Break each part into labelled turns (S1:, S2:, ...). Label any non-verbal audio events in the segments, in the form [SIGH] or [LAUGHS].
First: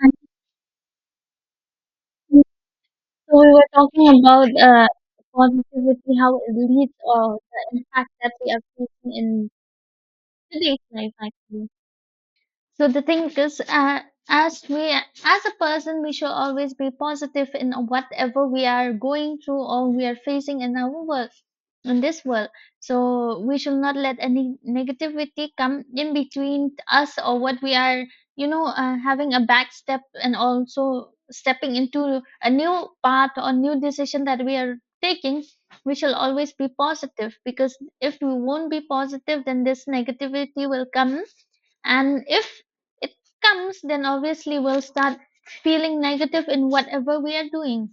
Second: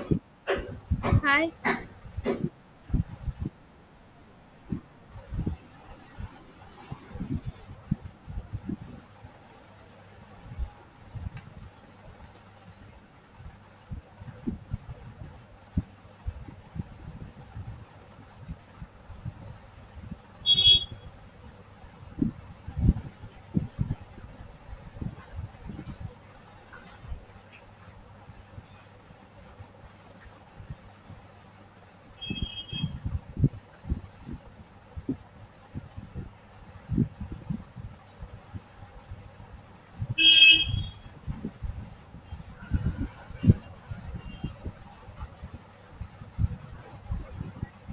S1: And
S2: Hi.
S1: so we were talking about positivity, how it leads or the impact that we are facing in today's life, actually. So the thing is, as we, as a person, we should always be positive in whatever we are going through or we are facing in our work, in this world. So we should not let any negativity come in between us or what we are, having a back step and also stepping into a new path or new decision that we are taking. We shall always be positive because if we won't be positive, then this negativity will come and if it comes, then obviously we'll start feeling negative in whatever we are doing.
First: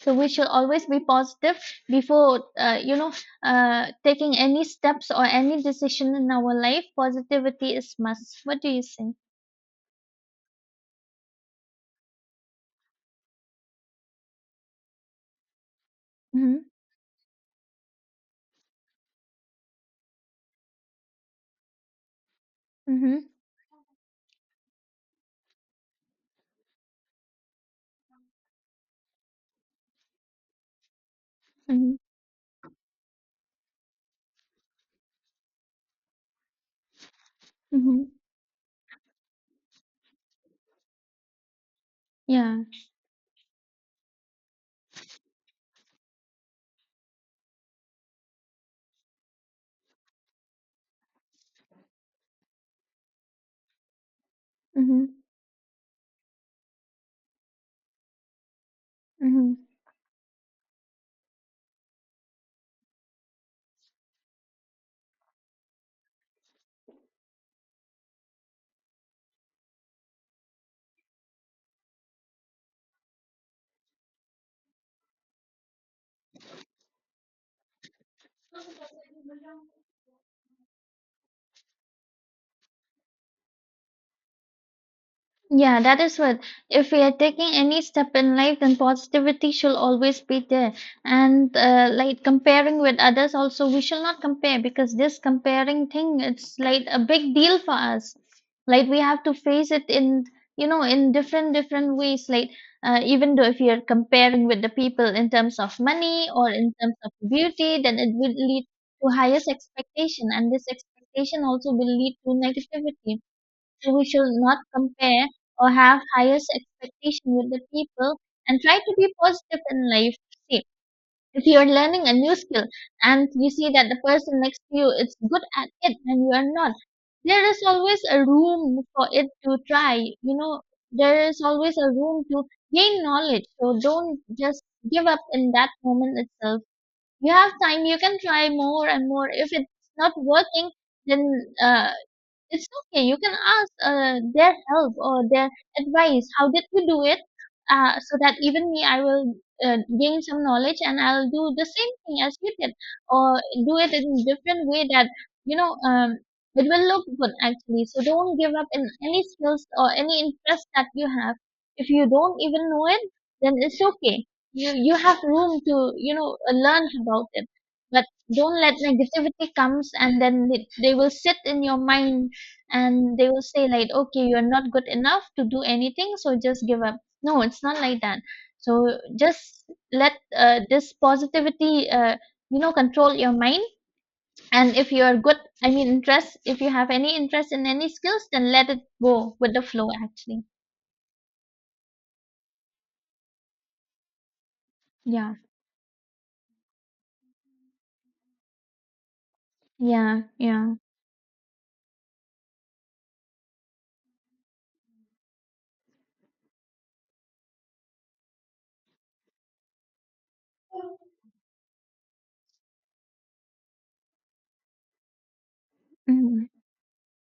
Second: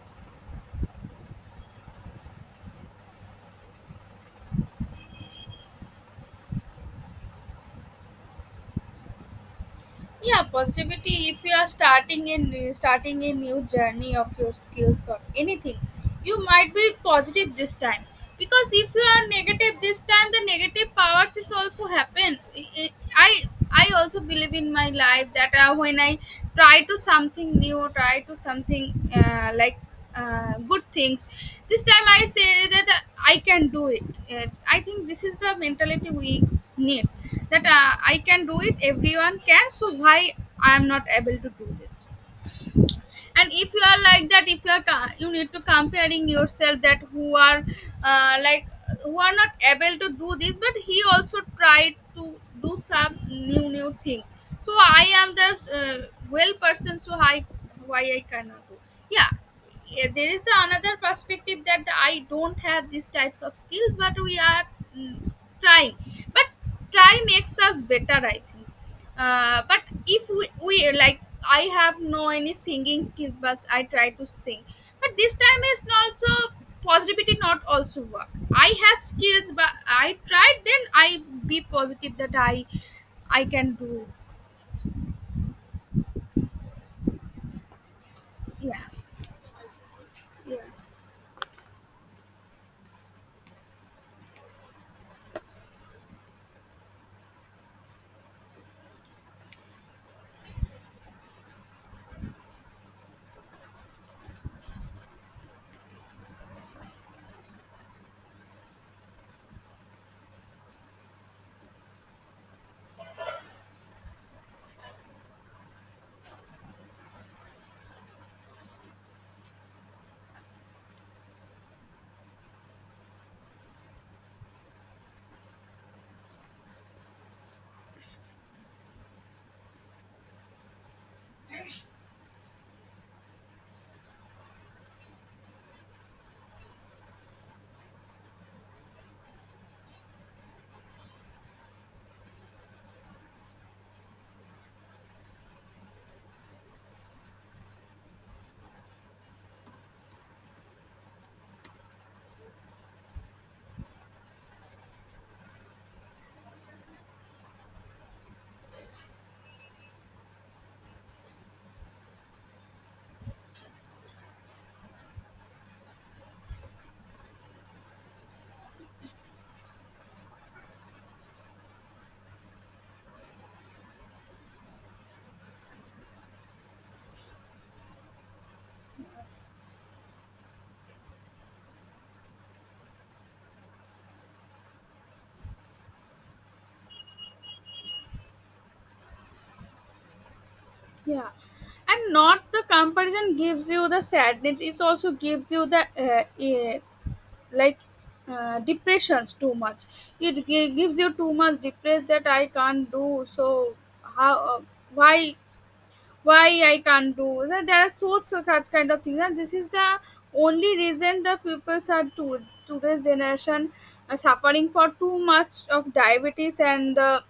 S1: So we should always be positive before, taking any steps or any decision in our life. Positivity is must. What do you say?
S2: Yeah, positivity. If you are starting a new journey of your skills or anything, you
S1: Mm-hmm,
S2: might be positive this time. Because if you are negative this time, the negative powers is also happen.
S1: mm-hmm,
S2: I I also believe in my life that when I try to something new, try to something like good things. This
S1: mm-hmm,
S2: time I say that I can do it. I think this is the mentality we need that
S1: mm-hmm.
S2: I can do it. Everyone can, so why I am not able to do this?
S1: Yeah.
S2: And if you are like that, if you are you need to comparing yourself that who are like who are not able to do this, but he also tried to do some new things. So I
S1: Mm-hmm,
S2: am the uh, well person, so I why I cannot do? Yeah.
S1: mm-hmm.
S2: Yeah, there is the another perspective that I don't have these types of skills, but we are mm, trying. But try makes us better, I think. But if we like I have no any singing skills but I try to sing. But this time is also positivity not also work. I have skills but I tried, then I be positive that I can do.
S1: Yeah, that is what. If we are taking any step in life, then
S2: Yeah,
S1: positivity should always be
S2: yeah,
S1: there. And like comparing with others, also we shall not compare because this comparing thing, it's like a big deal for us. Like we have to face it in, you know, in different different ways. Like even though if you're comparing with the people in terms of money or in terms of beauty, then it will lead to highest expectation, and this expectation also will lead to negativity, so we should not compare or have highest expectation with the people and try to be positive in life. See, if you're learning a new skill and you see that the person next to you is good at it and you are not, there is always a room for it to try. You know, there is always a room to gain knowledge. So don't just give up in that moment itself. You have time, you can try more and more. If it's not working, then uh, it's okay. You can ask their help or their advice. How did you do it? So that even me, I will gain some knowledge and I'll do the same thing as you did, or do it in a different way that, you know um, it will look good actually. So don't give up in any skills or any interest that you have. If you don't even know it, then it's okay. You have room to, you know, learn about it, but don't let negativity comes and then it, they will sit in your mind and they will say like, okay, you're not good enough to do anything, so just give up. No, it's not like that. So just let this positivity you know, control your mind. And if you're good, I mean, interest, if you have any interest in any skills, then let it go with the flow actually.
S2: yeah. And not the comparison gives you the sadness, it also
S1: Yeah,
S2: gives you the like depressions too much.
S1: yeah, yeah.
S2: Gives you too much depressed that I can't do, so how, why why I can't do? So there are so such kind of things, and this is the only reason the peoples are to today's generation are suffering for too much of
S1: Mm-hmm.
S2: diabetes and the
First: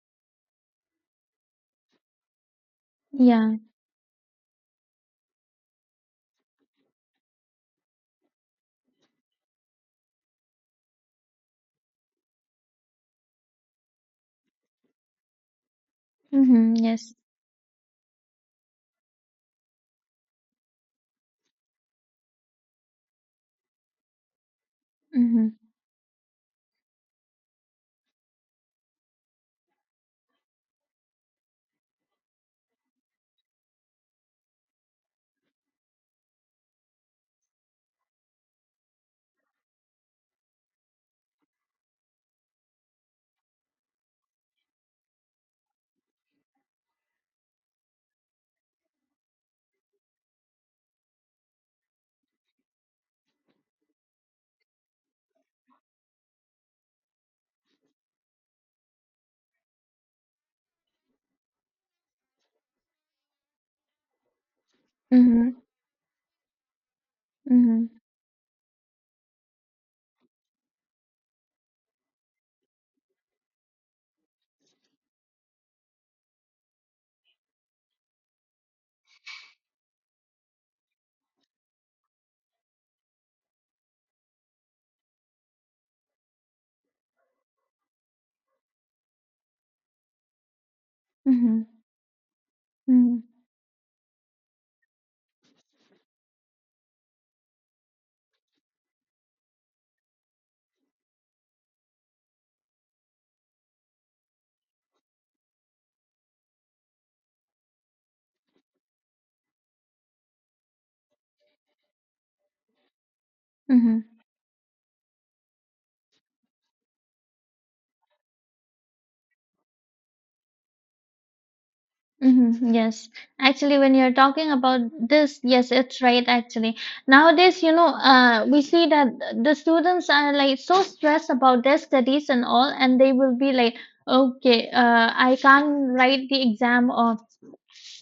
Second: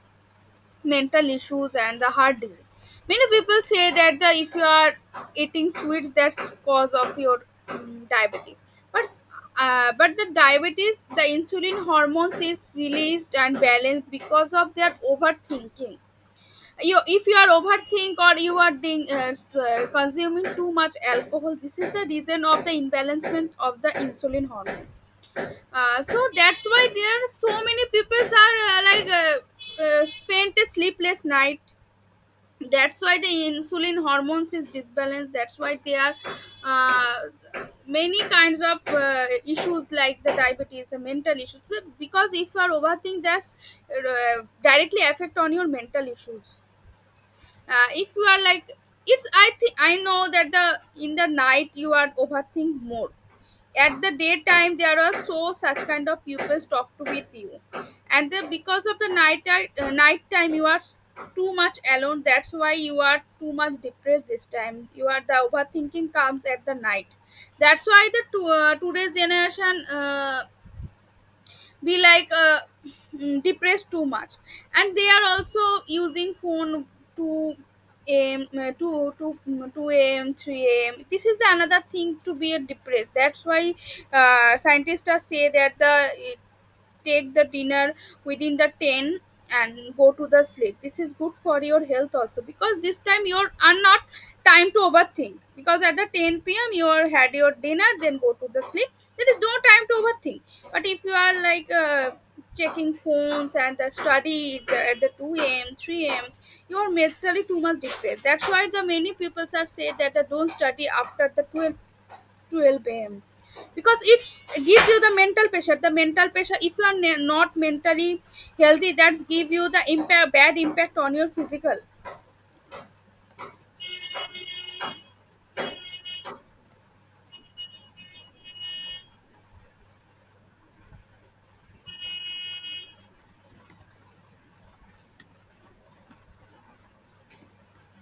S2: mental issues and the heart disease. Many
S1: Yeah.
S2: people say that the if you are eating sweets, that's cause of your diabetes. But uh, but the diabetes, the insulin hormones is released and balanced because of their overthinking.
S1: Mm-hmm.
S2: You
S1: Yes.
S2: If you are overthink or you are doing, consuming too much alcohol, this is the reason of the imbalancement of the insulin hormone.
S1: Mm-hmm.
S2: So that's why there are so many people are like spent a sleepless night, that's why the insulin hormones is disbalanced, that's why there are many kinds of issues like the diabetes, the mental issues. Because if you are overthinking, that's directly affect on your mental issues. If you are like it's I think I know that the in the night you are overthink more. At the daytime, there are so such kind of pupils talk to with you. And then because of the night time, you are too much alone, that's why you are too much depressed. This time you are the
S1: Mm-hmm.
S2: overthinking comes at the night. That's
S1: Mm-hmm.
S2: why the today's generation be like depressed too much. And they are also using phone to am 2 a.m. 3 a.m. This is the another thing to be a depressed, that's why scientists are say that the take the dinner within the 10 and go to the sleep. This is good for
S1: Mm-hmm.
S2: your health also, because this time
S1: Mm-hmm.
S2: you're not time to overthink, because at the 10 p.m you are had your dinner then go to the sleep. There is no time to overthink. But if you are like checking phones and the at the 2 a.m 3 a.m, you are mentally too much depressed. That's why the many people are say that don't study after the 12 a.m. because
S1: Mm-hmm.
S2: it gives you the mental pressure. The mental pressure, if you are not mentally healthy, that's give you the impact, bad impact on your physical.
S1: Mm-hmm. Yes, actually, when you're talking about this, yes, it's right. Actually, nowadays, we see that the students are like so stressed about their studies and all, and they will be like, okay, I can't write the exam, or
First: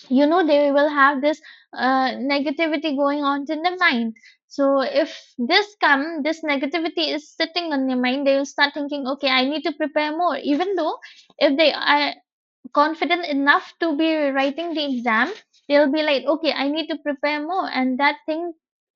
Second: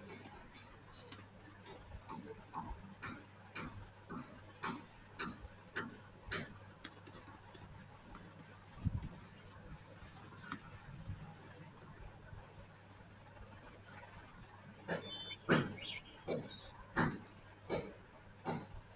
S1: you know, they will have this negativity going on in the mind. So if this come, this negativity is sitting on their mind, they will start thinking, okay, I need to prepare more, even though if they are confident enough to be writing the exam, they'll be like, okay, I need to prepare more, and that thing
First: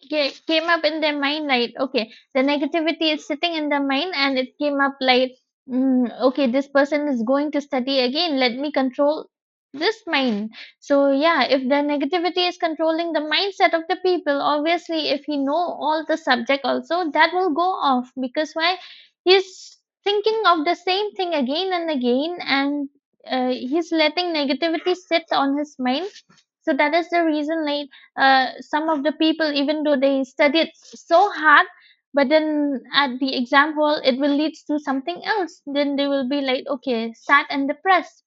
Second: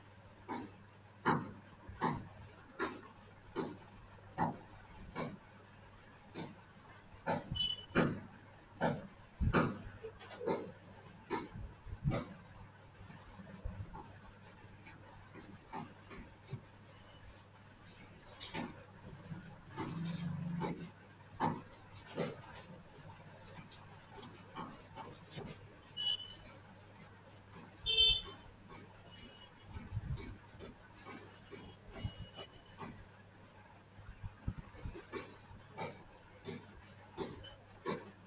S1: came up in their mind like, okay, the negativity is sitting in their mind, and it came up like, okay, this person is going to study again, let me control this mind. So yeah, if the negativity is controlling the mindset of the people, obviously, if he know all the subject also, that will go off because why he's thinking of the same thing again and again, and he's letting negativity sit on his mind. So that is the reason, like, some of the people, even though they studied so hard, but then at the exam hall it will lead to something else, then they will be like, okay, sad and depressed.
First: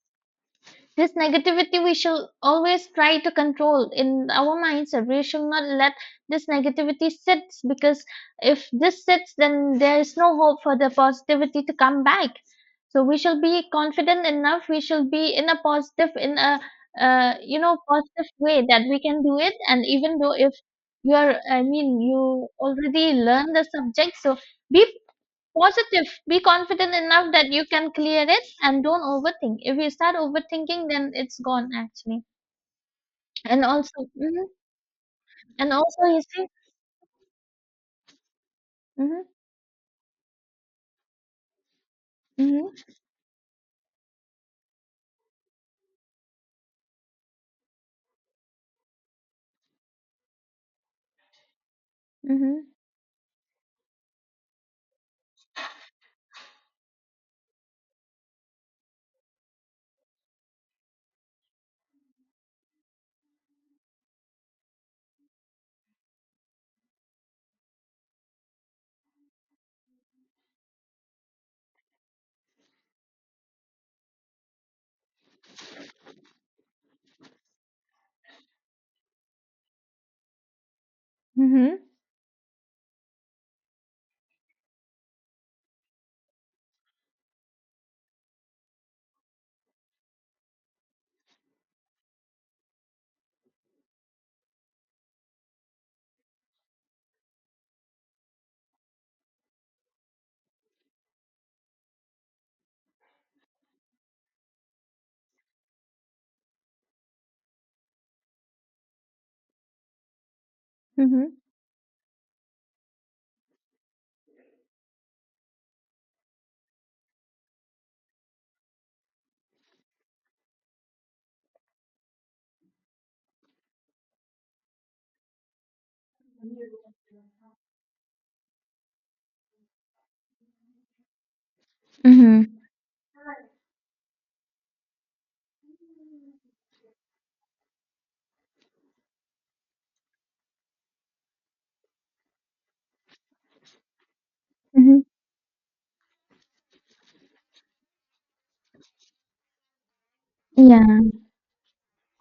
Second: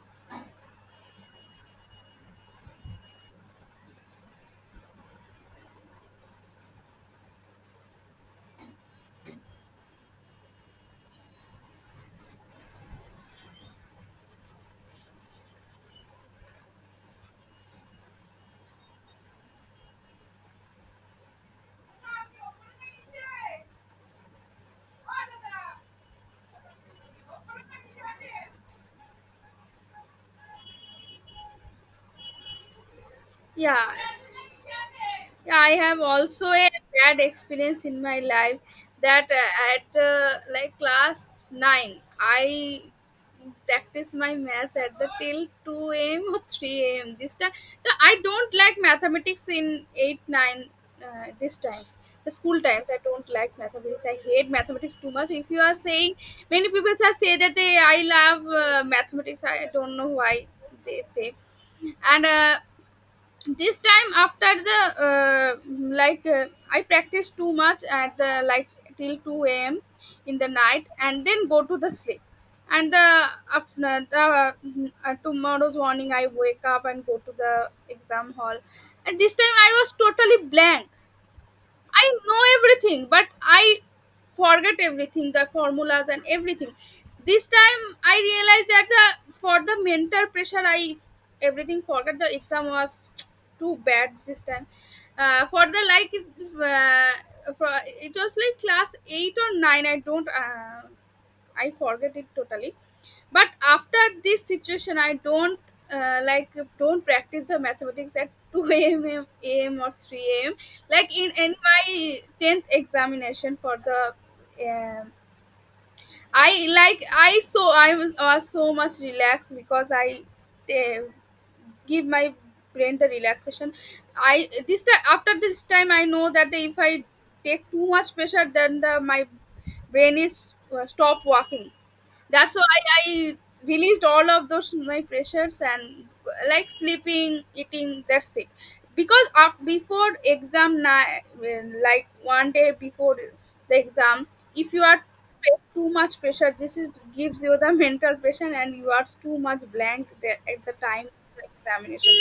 S1: This negativity we shall always try to control in our mindset. We should not let this negativity sit because if this sits, then there is no hope for the positivity to come back. So we shall be confident enough. We shall be in a positive, in a, you know, positive way that we can do it. And even though if you are, I mean, you already learn the subject, so be positive. Be confident enough that you can clear it and don't overthink. If you start overthinking, then it's gone actually. And
S2: Yeah,
S1: also, hmm,
S2: Yeah, I
S1: and
S2: have
S1: also, you
S2: also
S1: see,
S2: a bad experience in my life
S1: hmm.
S2: that at like class 9,
S1: Hmm.
S2: I practice my maths at the till 2 a.m. or 3 a.m. this time. So I don't like mathematics in 8, 9, uh, these times. The school
S1: Hmm.
S2: times, I don't like mathematics. I hate mathematics too much. If you are saying, many people are say that I love mathematics. I don't know why they say. And this time, after the uh, like I practice too much at the like till 2 a.m in the night and then go to the sleep. and the, After the tomorrow's morning, I wake up and go to the exam hall. And this time I was totally blank.
S1: Hmm.
S2: I know everything, but I forget everything, the formulas and everything. This time I realized that the for the mental pressure, I everything forgot. The exam was too bad this time. For the like, it was like class eight or nine. I don't. I forget it totally. But after this situation, I uh, like don't practice the mathematics at [LAUGHS] 2 a.m. Or 3 a.m. Like
S1: Hmm.
S2: in my tenth examination for the. Um, I I was so much relaxed because I uh, give my brain the relaxation. I, this time, after this time, I know that if I take too much pressure, then the my brain is stop working. That's
S1: Hmm.
S2: why I released all of those my pressures and like sleeping, eating. That's it. Because of before exam night, like one day before the exam, if you
S1: Hmm.
S2: are too much pressure, this is gives you the [LAUGHS] mental pressure, and you are too much blank there at the
S1: Yeah.
S2: time of the examination.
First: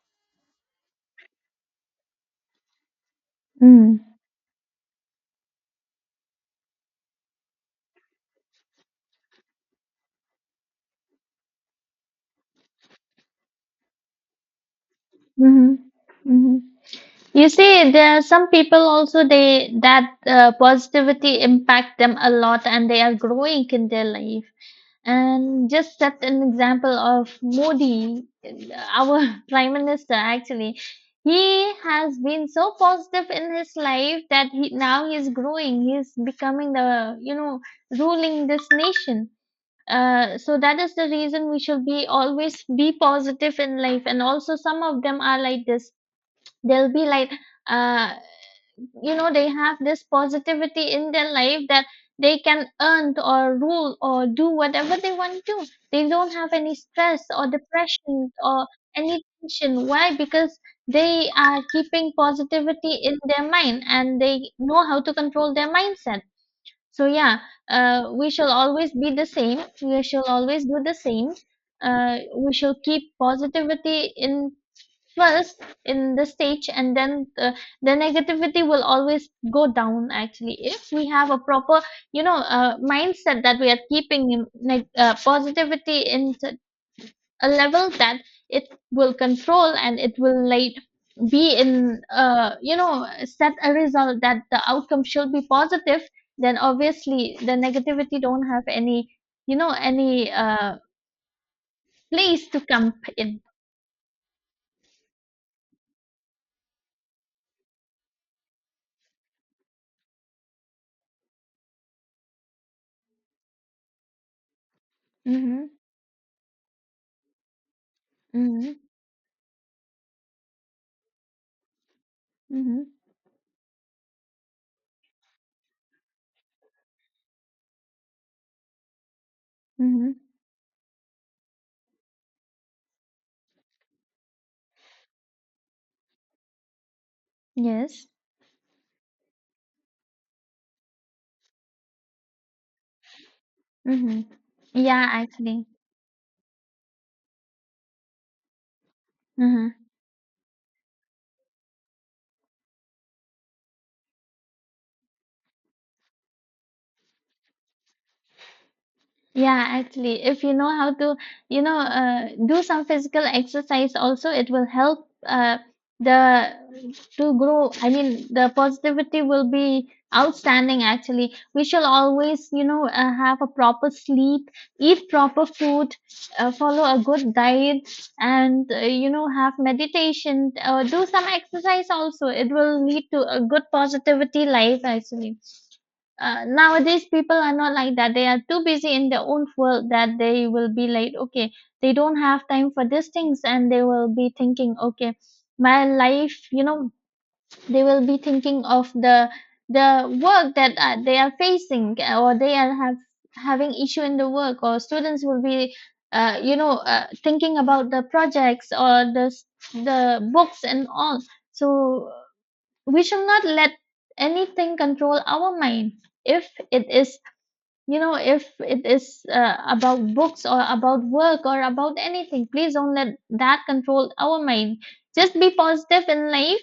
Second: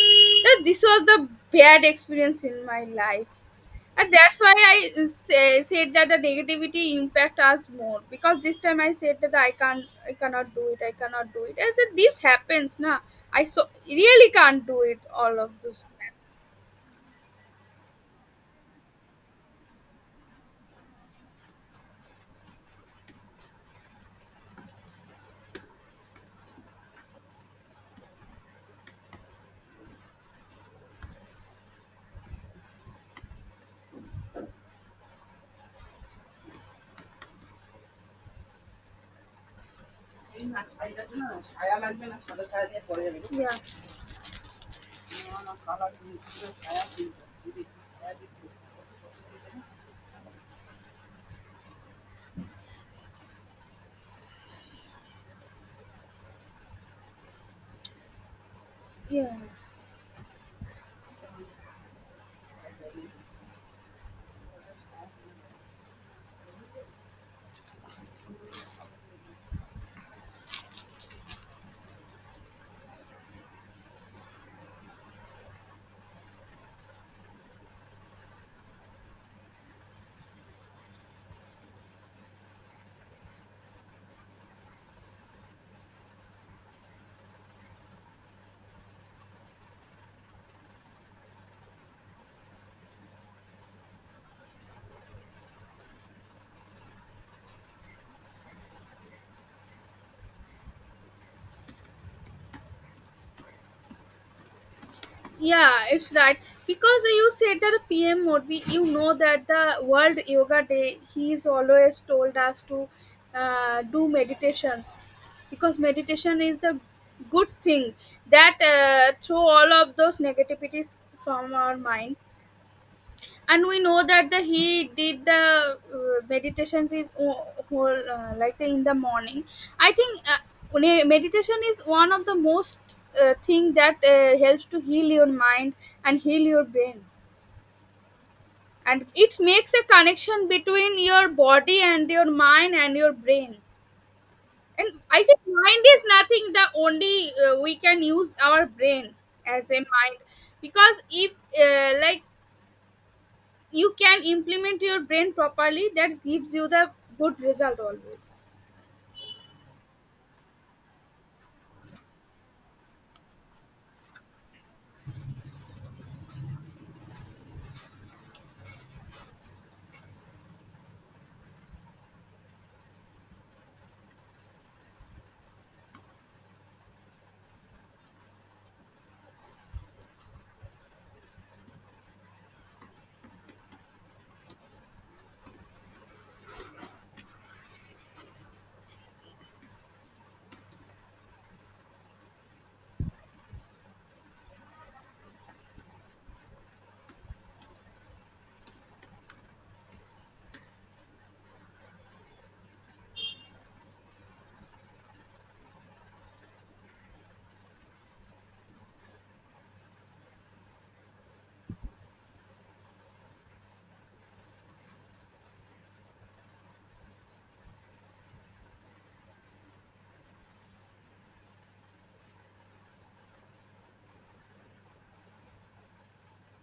S2: So this was the bad experience in my life.
S1: Hmm.
S2: And that's why I said that the negativity impact us more, because this time I said that I can't, I cannot do it, I cannot do it. I said this happens, na. I so really can't do it. All of
S1: Hmm.
S2: this.
S1: Hmm. You see, there are some people also they that positivity impact them a lot, and they are growing in their life. And just set an example of Modi, our [LAUGHS] prime minister. Actually, he has been so positive in his life that he now he is growing. He is becoming the, you know, ruling this nation. So that is the reason we should be always be positive in life. And also, some of them are like this. They'll be like. Uh, you know, they have this positivity in their life that they can earn or rule or do whatever they want to do. They don't have any stress or depression or any
S2: Yeah, yeah.
S1: tension. Why? Because they are keeping positivity in their mind and they know how to control their mindset. So yeah, we shall always be the same, we shall always do the same. We shall keep positivity in first in the stage, and then the negativity will always go down actually if we have a proper, you know, mindset that we are keeping positivity in a level that it will control and it will like be in, you know, set a result that the outcome should be positive, then obviously the negativity don't have any, you know, any place to come in.
S2: Yeah, it's right. Because you said that PM Modi, you know that the World Yoga Day, he is always told us to do meditations.
S1: Mm-hmm,
S2: Because meditation is a good thing that
S1: mm-hmm,
S2: throw all of those negativities from our mind.
S1: mm-hmm,
S2: And we know that the he did the meditations is whole like in the morning, I think.
S1: mm-hmm.
S2: Meditation is one of the most thing that helps to heal your mind and heal your brain.
S1: Yes.
S2: And it makes a connection between your body and your mind and your brain.
S1: Mm-hmm.
S2: And
S1: Yeah,
S2: I think
S1: actually.
S2: mind is nothing, the only we can use our brain as a
S1: Mm-hmm.
S2: mind. Because if like you can implement your brain properly, that gives you the good result always.
S1: Yeah, actually, if you know how to, do some physical exercise also, it will help the to grow. I mean, the positivity will be outstanding, actually. We shall always, have a proper sleep, eat proper food, follow a good diet, and, have meditation, do some exercise also. It will lead to a good positivity life, actually. Nowadays people are not like that, they are too busy in their own world that they will be like, okay, they don't have time for these things, and they will be thinking, okay, my life, you know, they will be thinking of the work that they are facing, or they are have having issue in the work, or students will be thinking about the projects or the the books and all. So we shall not let anything control our mind. If it is, you know, if it is about books or about work or about anything, please don't let that control our mind. Just be positive in life.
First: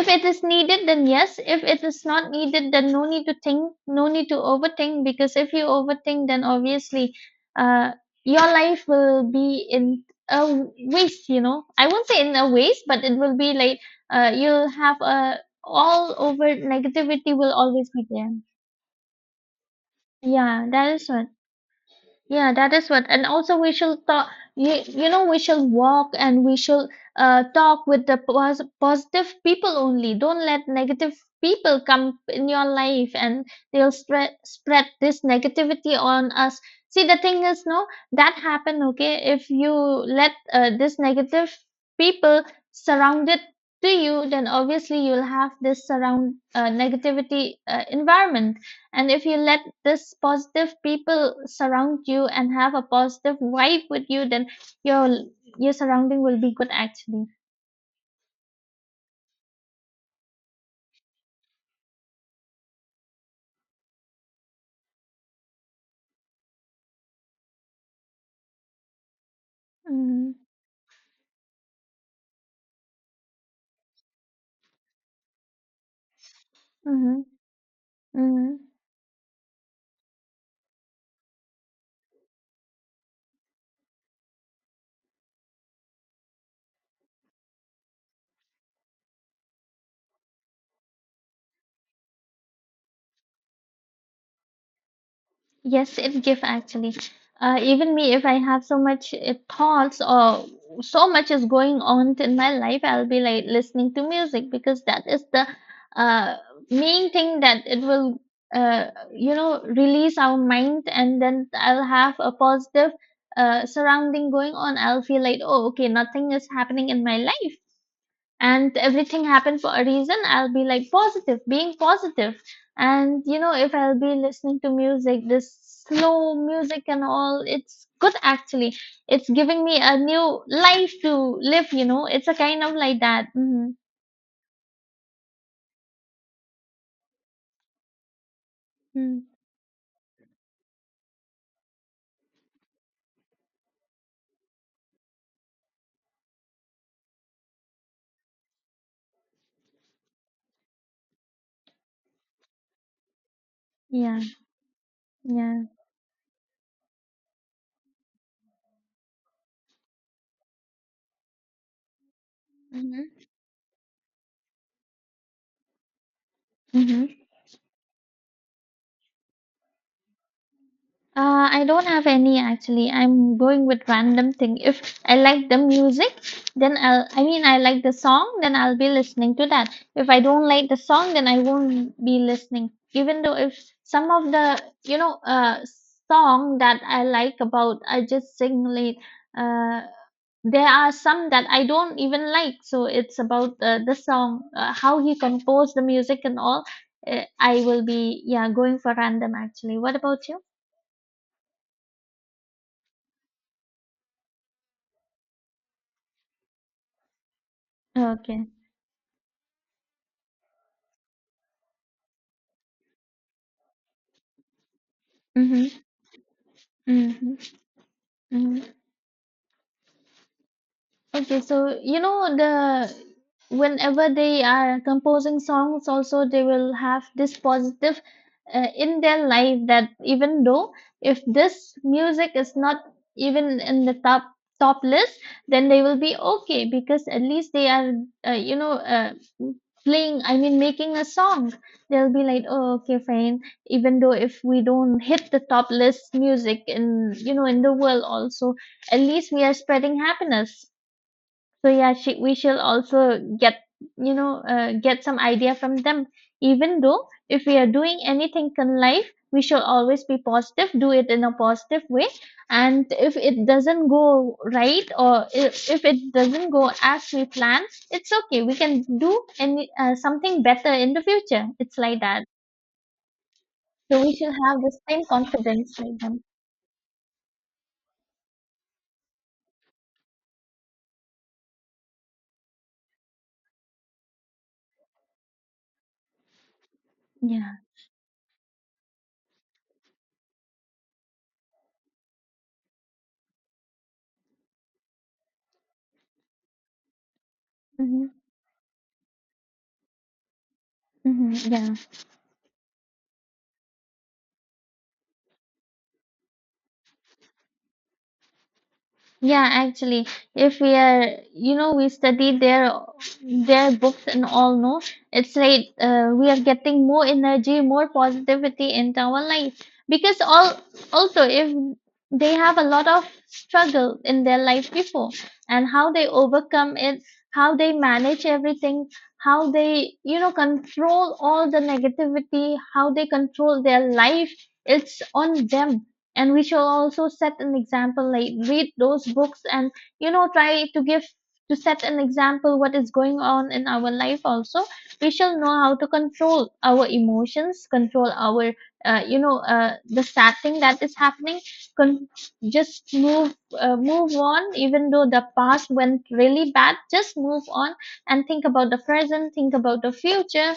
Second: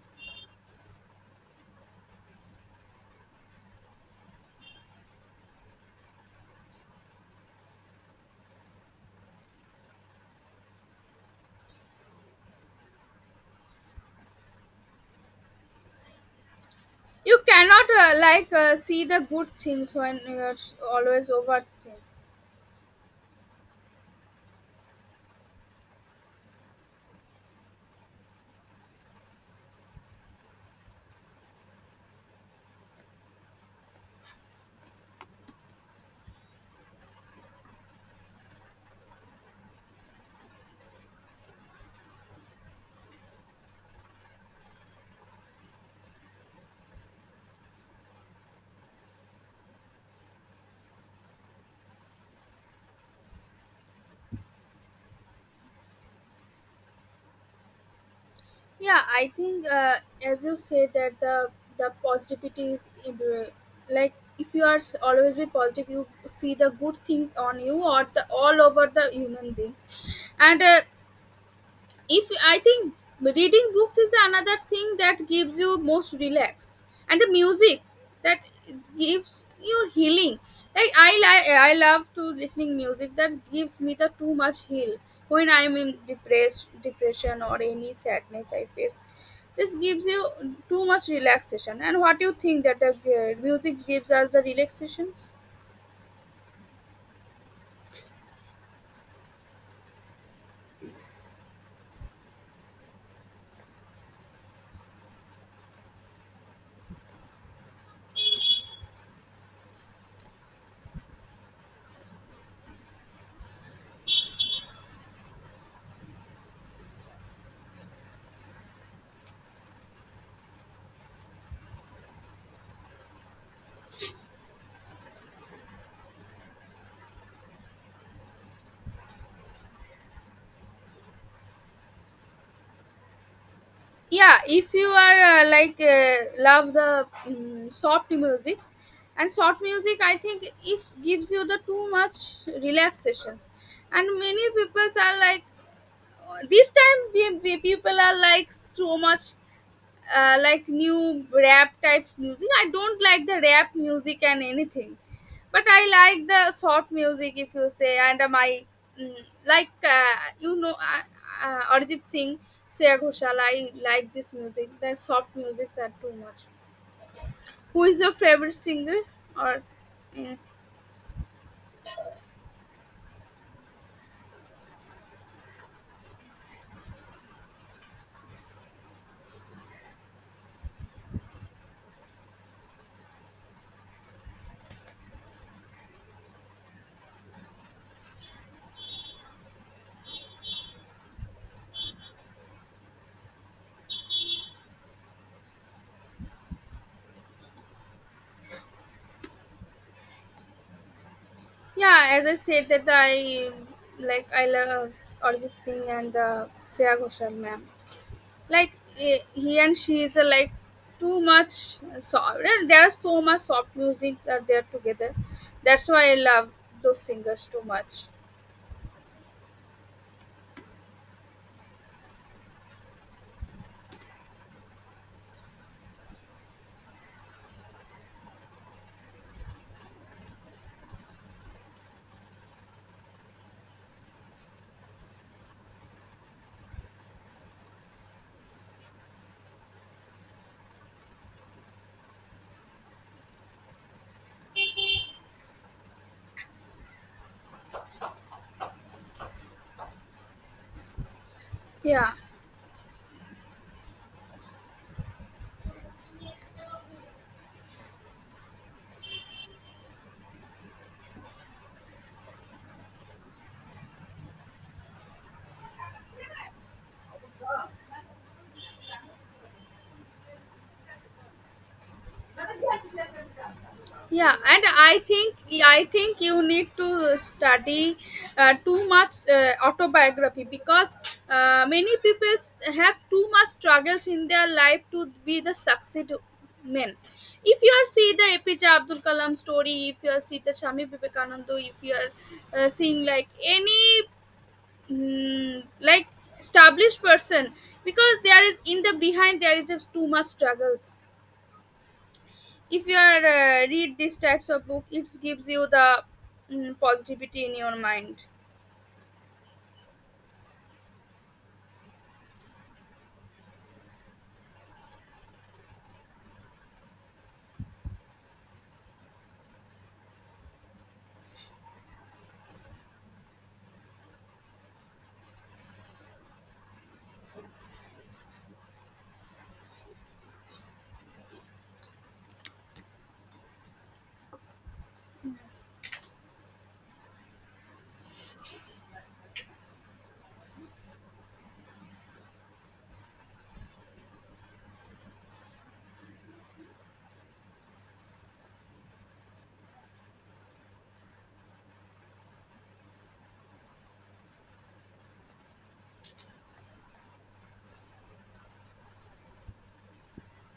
S1: If it is needed, then yes. If it is not needed, then no need to think, no need to overthink. Because if you overthink, then obviously, uh, your life will be in a waste. You know, I won't say in a waste, but it will be like, you'll have a, all over negativity
S2: You
S1: will
S2: cannot
S1: always be there.
S2: like see the good things when you're
S1: Yeah, that is
S2: always
S1: one.
S2: overthink.
S1: Yeah, that is what. And also, we shall talk. You know, we shall walk and we shall talk with the positive people only. Don't let negative people come in your life and they'll spread this negativity on us. See, the thing is, no, that happen. Okay, if you let this negative people surrounded to you, then obviously you'll have this surround negativity environment. And if you let this positive people surround you and have a positive vibe with you, then your your surrounding will be good actually.
S2: Yeah, I think as you say that the positivity is in like if you are always be positive, you see the good things on you or the all over the human being.
S1: Mm-hmm.
S2: And if I think reading books is another thing that gives you most relax. And
S1: Mm-hmm.
S2: the music that
S1: Mm-hmm.
S2: gives you healing, like I love to listening music that gives me the too much heal. When I'm in depressed depression or any sadness I face, this gives you too much relaxation. And what do you think that the music gives us the relaxations?
S1: Yes, it give actually. Even me, if I have so much thoughts or so much is going on in my life, I'll be like listening to music because that is the uh, main thing that it will, uh, release our mind, and then I'll have a positive surrounding going on. I'll feel like, oh, okay, nothing is happening in my life, and everything happened for a reason. I'll be like positive, being positive. And you know, if I'll be listening to music, this slow music and all, it's good actually. It's giving me a new life to live, you know, it's a kind of like that. Mm-hmm.
S2: Yeah, if you are like love the soft music.
S1: Mm-hmm.
S2: And soft music, I think it gives you the too much relaxations. And many people are like this time people are like so much like new rap types music. I don't like the rap
S1: Yeah,
S2: music and anything,
S1: yeah.
S2: but I like the soft music if you say. And my mm, like Arijit Singh, Shreya
S1: Mm-hmm.
S2: Ghoshal. I like this music. The soft musics are too much.
S1: Mm-hmm.
S2: Who is your favorite singer? Or uh,
S1: I don't have any actually. I'm going with random thing. If I like the music, then I like the song, then I'll be listening to that. If I don't like the song, then I won't be listening. Even though if some of the, you know, song that I like about, I just sing late. Uh, there are some that I don't even like. So it's about the song, how he composed the music and all. I will be, yeah, going for random actually. What about you?
S2: yeah, as I said that I love Arijit Singh and Shreya Ghoshal, ma'am.
S1: Okay.
S2: Like he and she is like too much soft, there are so much soft music that they are together.
S1: 嗯哼，
S2: That's why I love those
S1: 嗯哼，
S2: singers too much.
S1: 嗯 Okay, so you know, the whenever they are composing songs, also they will have this positive in their life that even though if this music is not even in the top list, then they will be okay because at least they are uh, you know uh, playing. I mean, making a song. They'll be like, oh, okay, fine. Even though if we don't hit the top list music in, you know, in the world also, at least we are spreading happiness. So yeah,
S2: Yeah.
S1: we shall also get, you know, get some idea from them. Even though if we are doing anything in life, we shall always be positive, do it in a positive way. And if it doesn't go right, or if it doesn't go as we plan, it's okay, we can do any something better in the future. It's like that. So we should
S2: yeah
S1: have
S2: and
S1: the
S2: i
S1: same
S2: think
S1: confidence
S2: I
S1: like
S2: think
S1: them.
S2: you need to study too much autobiography because many people have too much struggles in their life to be the succeed men.
S1: Yeah.
S2: If you are see the APJ Abdul Kalam story, if you are see the Shami Vivekananda, if you are seeing like any like established person,
S1: Mm-hmm.
S2: because there is in the behind there is just too much struggles.
S1: Mm-hmm. Yeah.
S2: If you are read these types of book, it gives you the positivity in your mind.
S1: Yeah, actually, if we are, you know, we study their books and all, no, it's like we are getting more energy, more positivity into our life. Because all, also, if they have a lot of struggle in their life before, and how they overcome it, how they manage everything, how they, you know, control all the negativity, how they control their life, it's on them. And we shall also set an example, like read those books and, you know, try to give, to set an example what is going on in our life also. We shall know how to control our emotions, control our the sad thing that is happening. con- just move on. Even though the past went really bad, just move on and think about the present, think about the future,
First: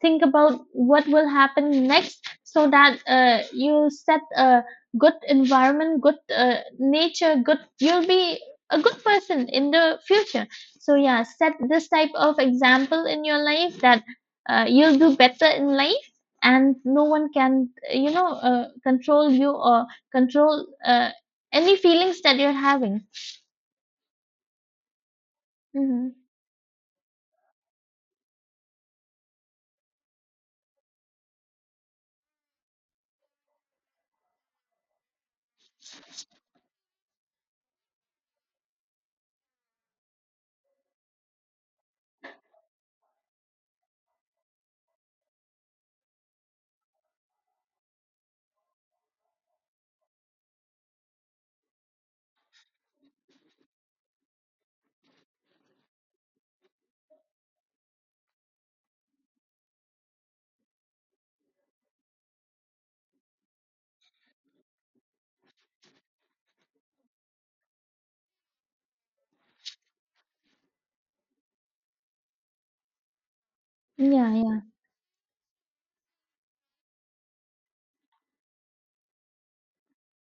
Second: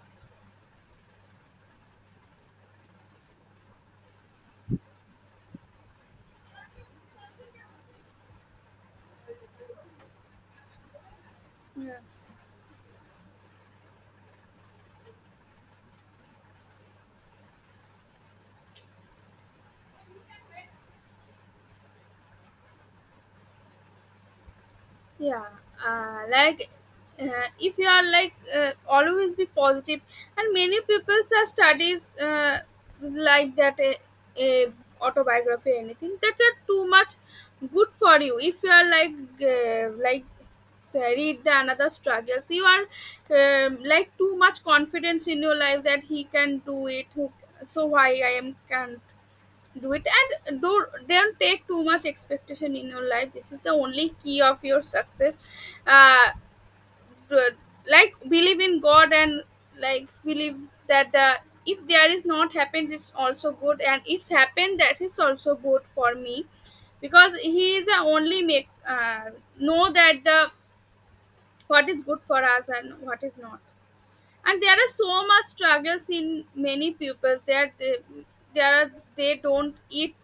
S1: think about what will happen next, so that you set a good environment, good nature, good. You'll be a good person in the future. So yeah, set this
S2: Yeah.
S1: type of example in your life that you'll do better in life, and no one can, you know, control you or control any feelings that you're having.
S2: Yeah.
S1: Hmm.
S2: Like if you are like always be positive, and many people are studies like that a autobiography or anything. That's are too much good for you. If you are like say, read the another struggles, you are like too much confidence in your life that he can do it, who, so why I am can do it. And do don't take too much expectation in your life, this is the only key of your success. uh do- like believe in God and like believe that the if there is not happened it's also good, and it's happened that is also good for me, because he is the only make know that the what is good for us and what is not.
S1: Yeah, yeah.
S2: And there are so much struggles in many pupils that there are they don't eat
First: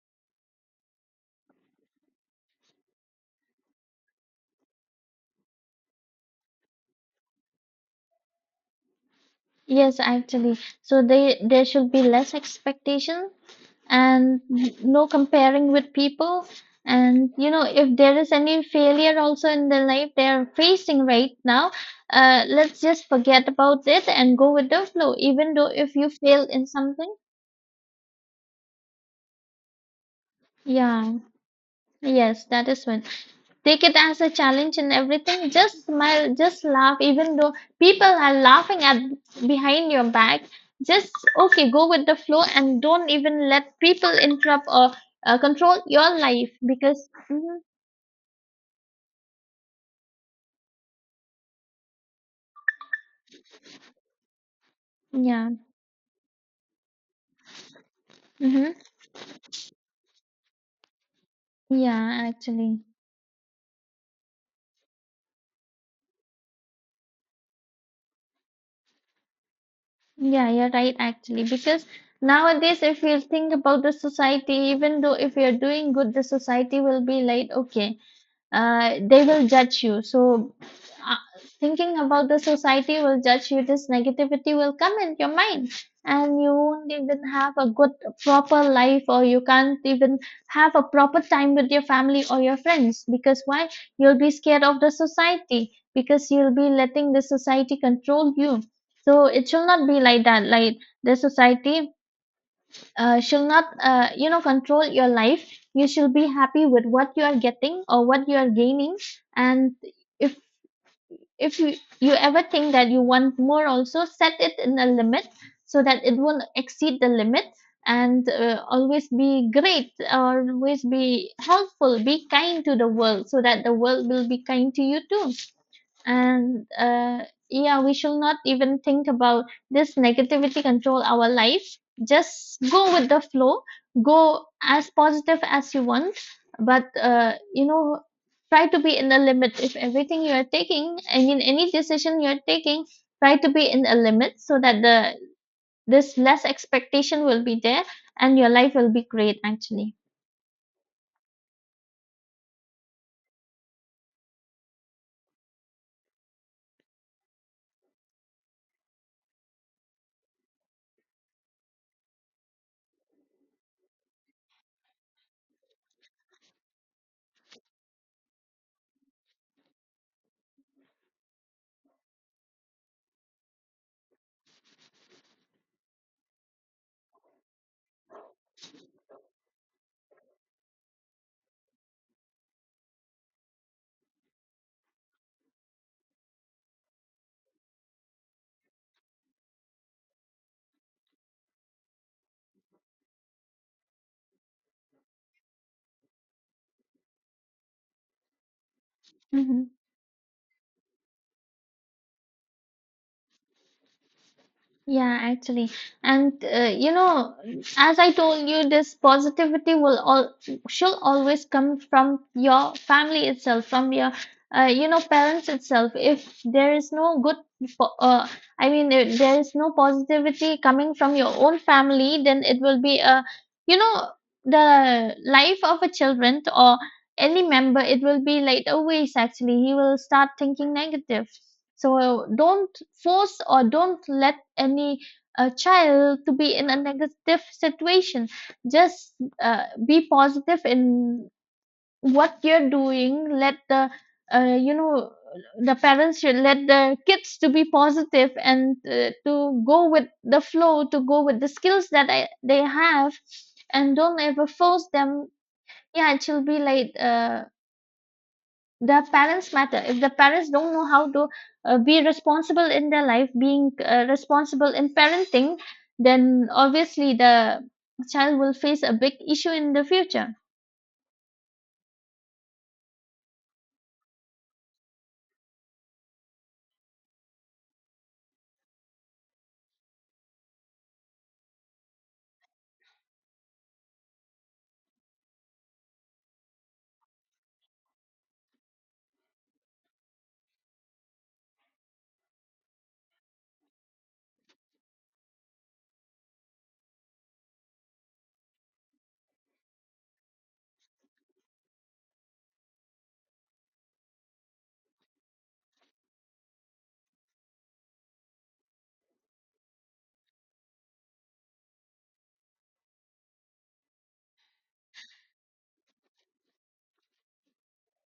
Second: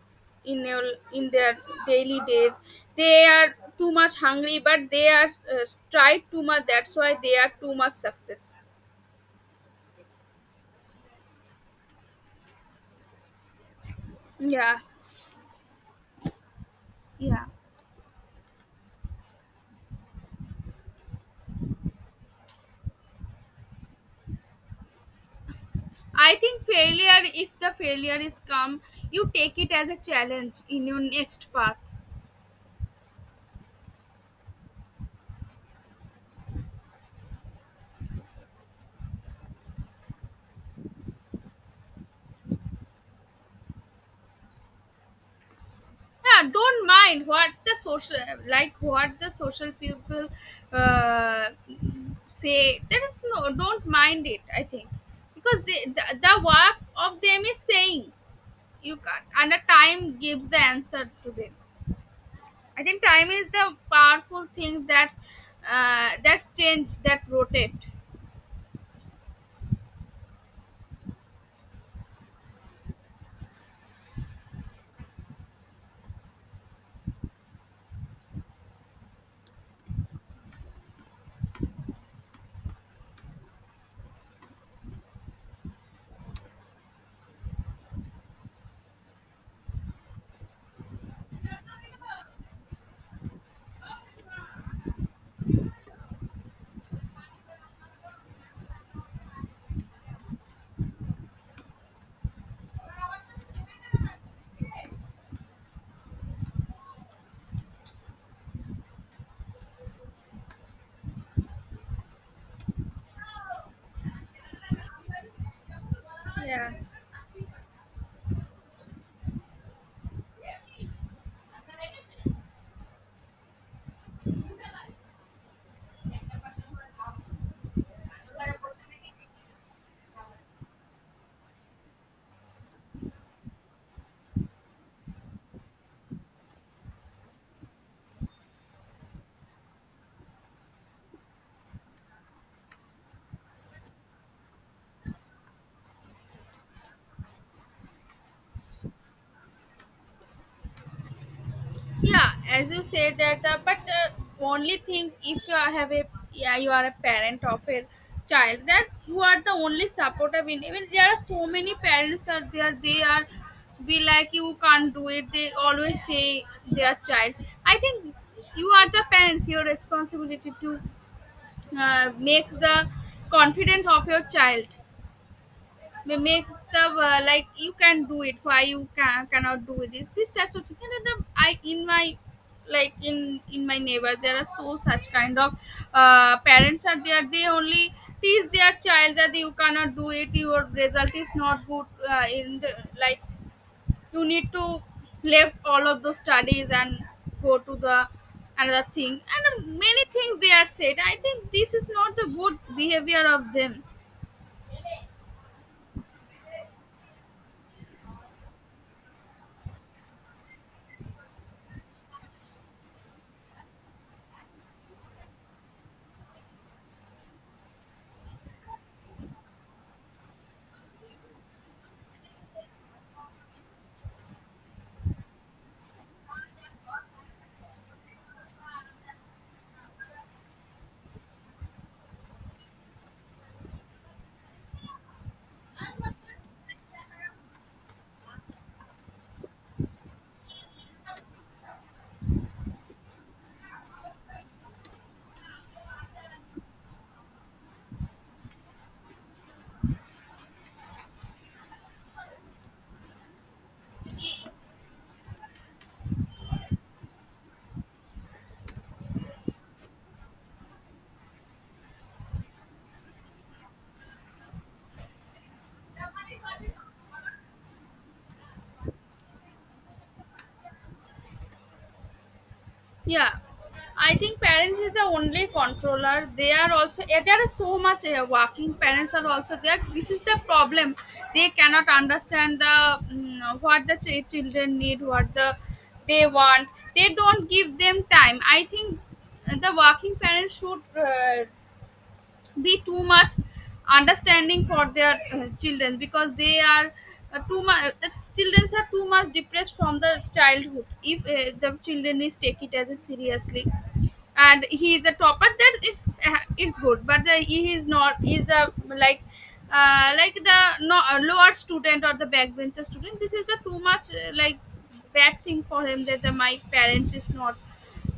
S2: in in their daily days. They are too much hungry, but they are tried too much, that's why they are too much success.
S1: Yes, actually. So they there should be less expectation and
S2: Yeah.
S1: no comparing with people. And
S2: Yeah,
S1: you know, if there is any failure also in the life they are facing right now, let's just forget about it and go with the flow. Even though if you
S2: I
S1: fail
S2: think
S1: in something.
S2: failure, if the failure is come, you take it as a challenge in your
S1: Yeah.
S2: next path.
S1: Yes, that is when, take it as a challenge and everything, just smile, just laugh. Even though people are laughing at behind your back, just okay, go with the flow and don't even let people interrupt or control your
S2: Yeah,
S1: life
S2: don't
S1: because.
S2: mind what
S1: Mhm.
S2: the social, like what the social people uh, say. There is no, don't mind it, I think.
S1: Yeah.
S2: Because the work of them is saying
S1: Mm-hmm.
S2: you can't, and the time gives the answer to them.
S1: Yeah, actually.
S2: I think time is the powerful thing that's changed, that rotate.
S1: Yeah, you're right, actually. Because nowadays, if you think about the society, even though if you're doing good, the society will be like, okay, they will judge you. So, uh, thinking about the society will judge you, this negativity will come in your mind, and you won't even have a good, proper life, or you can't even have a proper time with your family or your friends. Because why? You'll be scared of the society, because you'll be letting the society control you. So, it should not be like that. Like, the society shall not, you know, control your life. You should be happy with what you are getting or what you are gaining. And if if you ever think that you want more, also set it in a limit, so that it won't
S2: Yeah.
S1: exceed the limit. And always be great, always be helpful, be kind to the world, so that the world will be kind to you too. And yeah, we should not even think about this negativity control our life. Just go with the flow, go as positive as you want. But you know, try to be in a limit. If everything you are taking, I mean any decision you are taking, try to be in a limit so that the this less expectation will be there, and your life will be great actually.
S2: Yeah, as you said that, but only thing if you are have a, yeah, you are a parent of a child, that you are the only supporter. In. Even there are so many parents are there. They are be like you can't do it. They always say their child. I think you are the parents. Your responsibility to make the confidence of your child, makes the like you can do it, why you cannot do this, this types of thing. And then I in my like in my neighbors, there are so such kind of parents are there, they only teach their child that you cannot do it, your result is not good in like you need to left all of those studies and go to the another thing. And
S1: Mhm.
S2: many things they are said. I think this is not the good behavior of them.
S1: Yeah, actually. And you know, as I told you, this positivity will all should always come from your family itself, from your you know parents itself. If there is no good, po- uh, I mean, if there is no positivity coming from your own family, then it will be a, you know, the life of a children or any member. It will be like a waste. Actually, he will start thinking negative. So don't force or don't let any child to be in a negative situation. Just be positive in what you're doing. Let the uh, you know the parents should let the kids to be positive and to go with the flow, to go with the skills that they have, and don't ever force them. Yeah, it should be like, the parents matter. If the parents don't know how to be responsible in their life, being responsible in parenting, then obviously the child will face a big issue in the future.
S2: Yeah, I think parents is the only controller. They are also, yeah, there are so much working parents are also there. This is the problem. They cannot understand the what the children need, what the they want. They don't give them time. I think the working parents should be too much understanding for their children, because they are too much, the children are too much depressed from the childhood. If the children is take it as a seriously and he is a topper, that is it's good, but the, he is not, he is a like the no, lower student or the backbencher student, this is the too much like bad thing for him, that the, my parents is not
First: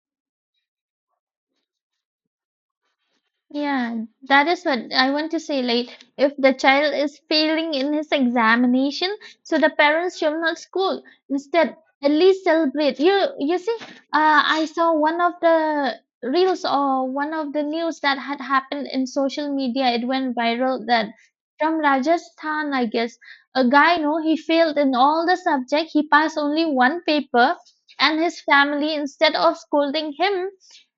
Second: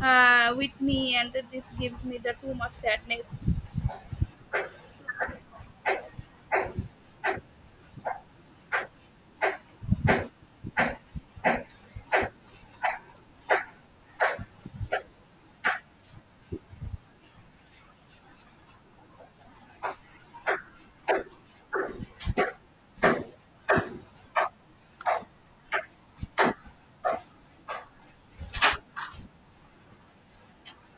S2: with me, and that this gives me the too much sadness.
S1: Yeah, that is what I want to say. Like, if the child is failing in his examination, so the parents should not scold. Instead, at least celebrate. You see, I saw one of the reels or one of the news that had happened in social media. It went viral that from Rajasthan, I guess, a guy, no, he failed in all the subject. He passed only one paper, and his family, instead of scolding him,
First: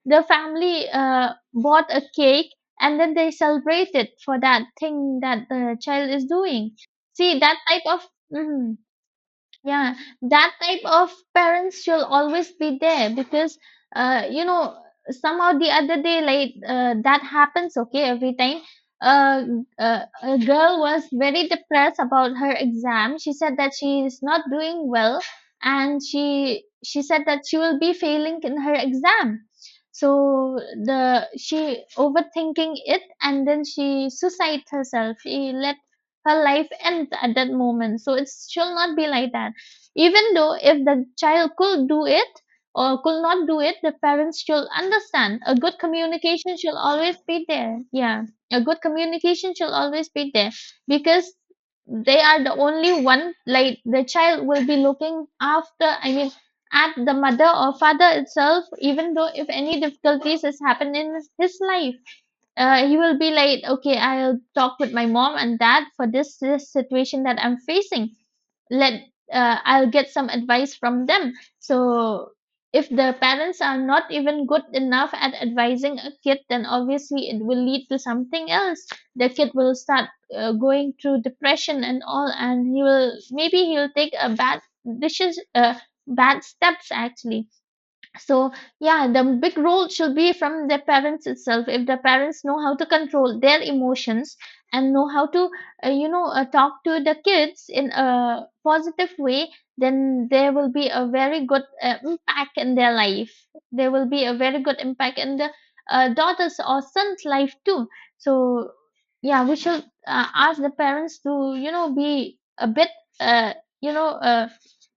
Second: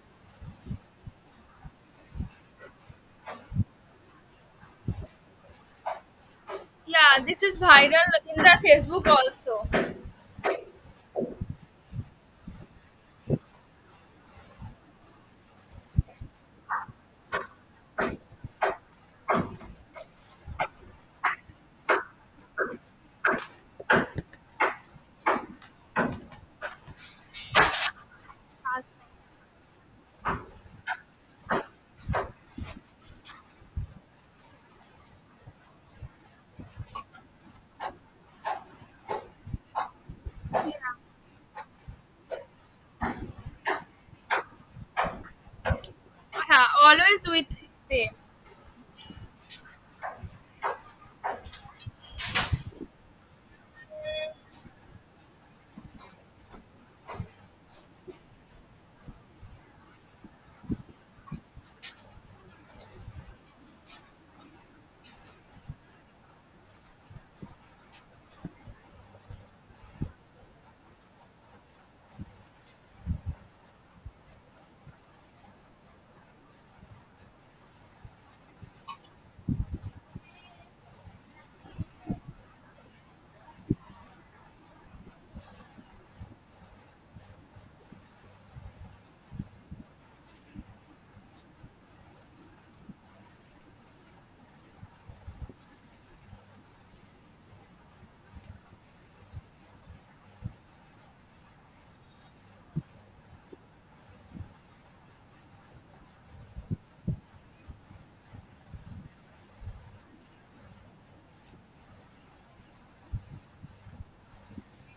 S1: the family bought a cake, and then they celebrated for that thing that the child is doing.
S2: Yeah,
S1: See,
S2: this
S1: that
S2: is
S1: type of.
S2: viral in the
S1: Mhm.
S2: Facebook also.
S1: Yeah, that type of parents should always be there because, you know, somehow the other day, like that happens. Okay, every time, uh, a girl was very depressed about her exam. She said that she is not doing well, and she said that she will be failing in her exam. So the she overthinking it, and then she suicide herself. She let her life end at that moment. So it should not be like that. Even though
S2: Yeah,
S1: if the child could do it or could not do it, the parents should understand. A good communication
S2: yeah,
S1: should always
S2: always
S1: be
S2: with
S1: there.
S2: them.
S1: Yeah, a good communication should always be there because they are the only one. Like the child will be looking after. I mean, at the mother or father itself. Even though if any difficulties has happened in his life, he will be like, okay, I'll talk with my mom and dad for this situation that I'm facing. Let I'll get some advice from them. So if the parents are not even good enough at advising a kid, then obviously it will lead to something else. The kid will start going through depression and all, and he will maybe he'll take a bad decision, bad steps actually. So yeah, the big role should be from the parents itself. If the parents know how to control their emotions and know how to talk to the kids in a positive way, then there will be a very good impact in their life. There will be a very good impact in the daughter's or son's life too. So yeah, we should ask the parents to, you know, be a bit uh, you know uh,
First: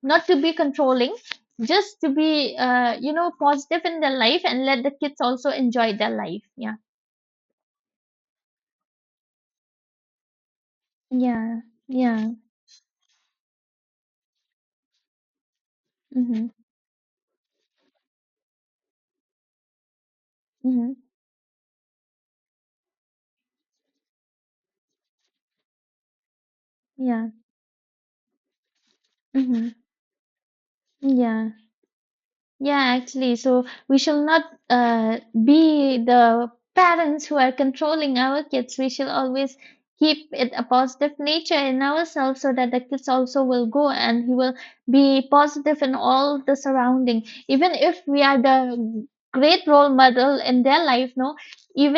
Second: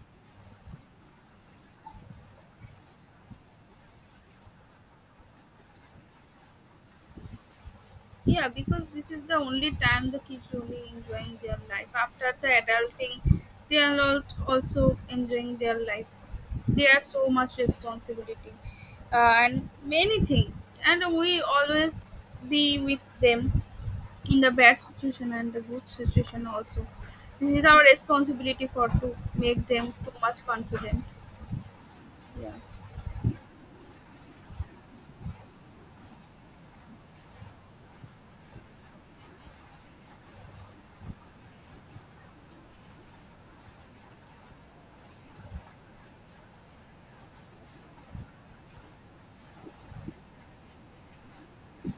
S1: not to be controlling, just to be you know positive in their life and let the kids also enjoy their life. Yeah.
S2: Yeah, because this is the only time the kids really enjoying their
S1: Yeah,
S2: life. After
S1: yeah.
S2: the adulting, they are not also enjoying their life.
S1: Mm-hmm.
S2: They have so much responsibility and many things.
S1: Mm-hmm.
S2: And we always be with them in the bad situation and the good situation also.
S1: Yeah.
S2: This is our responsibility for to make
S1: Mm-hmm.
S2: them too much confident.
S1: Yeah, yeah, actually, so we shall not be the parents who are controlling our kids. We shall always keep it a positive nature in ourselves, so that the kids also will go and he will be positive in all the surrounding. Even if we are the great role model in their life, no, even